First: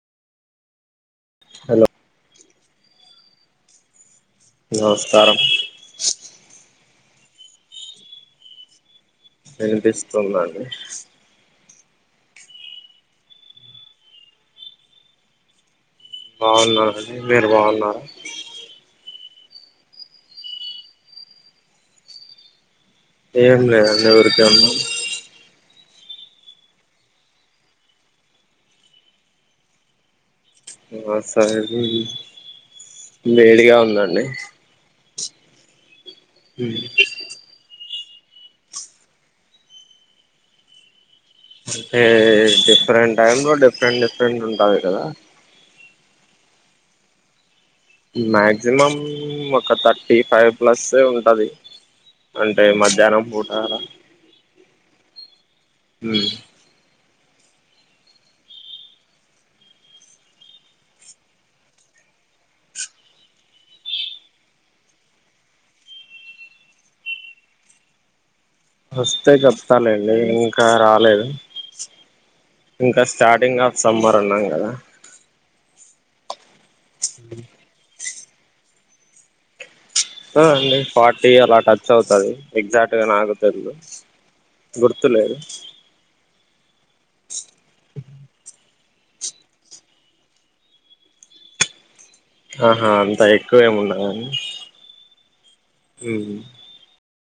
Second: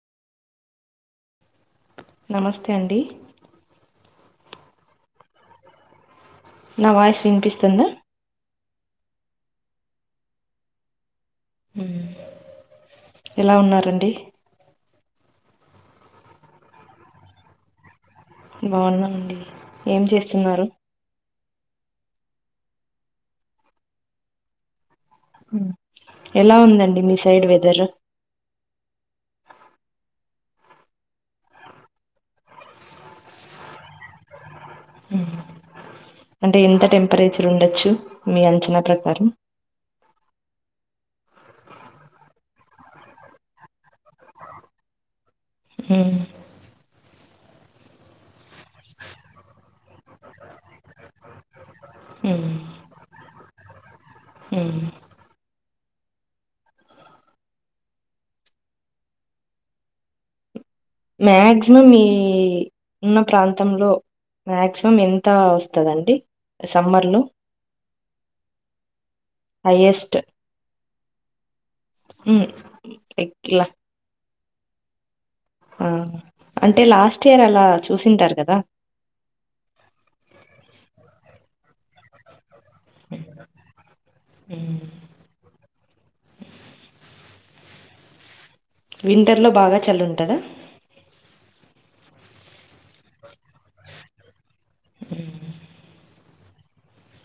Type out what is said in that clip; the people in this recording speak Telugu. హలో నమస్తే అండి నమస్కారం నా వాయిస్ వినిపిస్తుందా వినిపిస్తున్నాను ఉమ్ ఎలా ఉన్నారండి బాగున్నామండి మీరు బాగున్నారా బాగున్నాండి ఏం చేస్తున్నారు ఏం లేదండి ఊరికే ఉన్నాం ఎలా ఉందండి మీ సైడ్ వెదరు ఆ సరే వేడిగా ఉందండి అమ్ అంటే ఎంత టెంపరేచర్ ఉండొచ్చు మీ అంచనా ప్రకారం అంటే డిఫరెంట్ టైంలో డిఫరెంట్ డిఫరెంట్ ఉంటది కదా ఆమ్ మ్యా జిమమ్ ఒక త టీ ఫైవ్ ప్లస్ ఎ ఉంటది మ్మ్, అంటే మధ్యాహ్నం పూటా అలా అమ్ అమ్ మాక్సిమం ఈ ఉన్న ప్రాంతంలో మాక్సిమం ఎంత వస్తుందండి సమ్మర్ లో వస్తే చెప్తాలండి ఇంకా రాలేదు ఇంకా స్టార్టింగ్ ఇలా ఆఫ్ సమ్మర్ ఉన్నాం కాదా ఆ అంటే లాస్ట్ ఇయర్ అలా చూసింటారు కదా ఆ అండి ఫార్టీ అలా టచ్ అవుతది ఎక్సైట్ గా నాకు తెల్ద మ్మ్. గుర్తులేదు వింటర్ లో బాగా చల్లగా ఉంటు కదా ఆహా అంతా ఎక్కువేమి ఉన్నాదండి మ్మ్ మ్మ్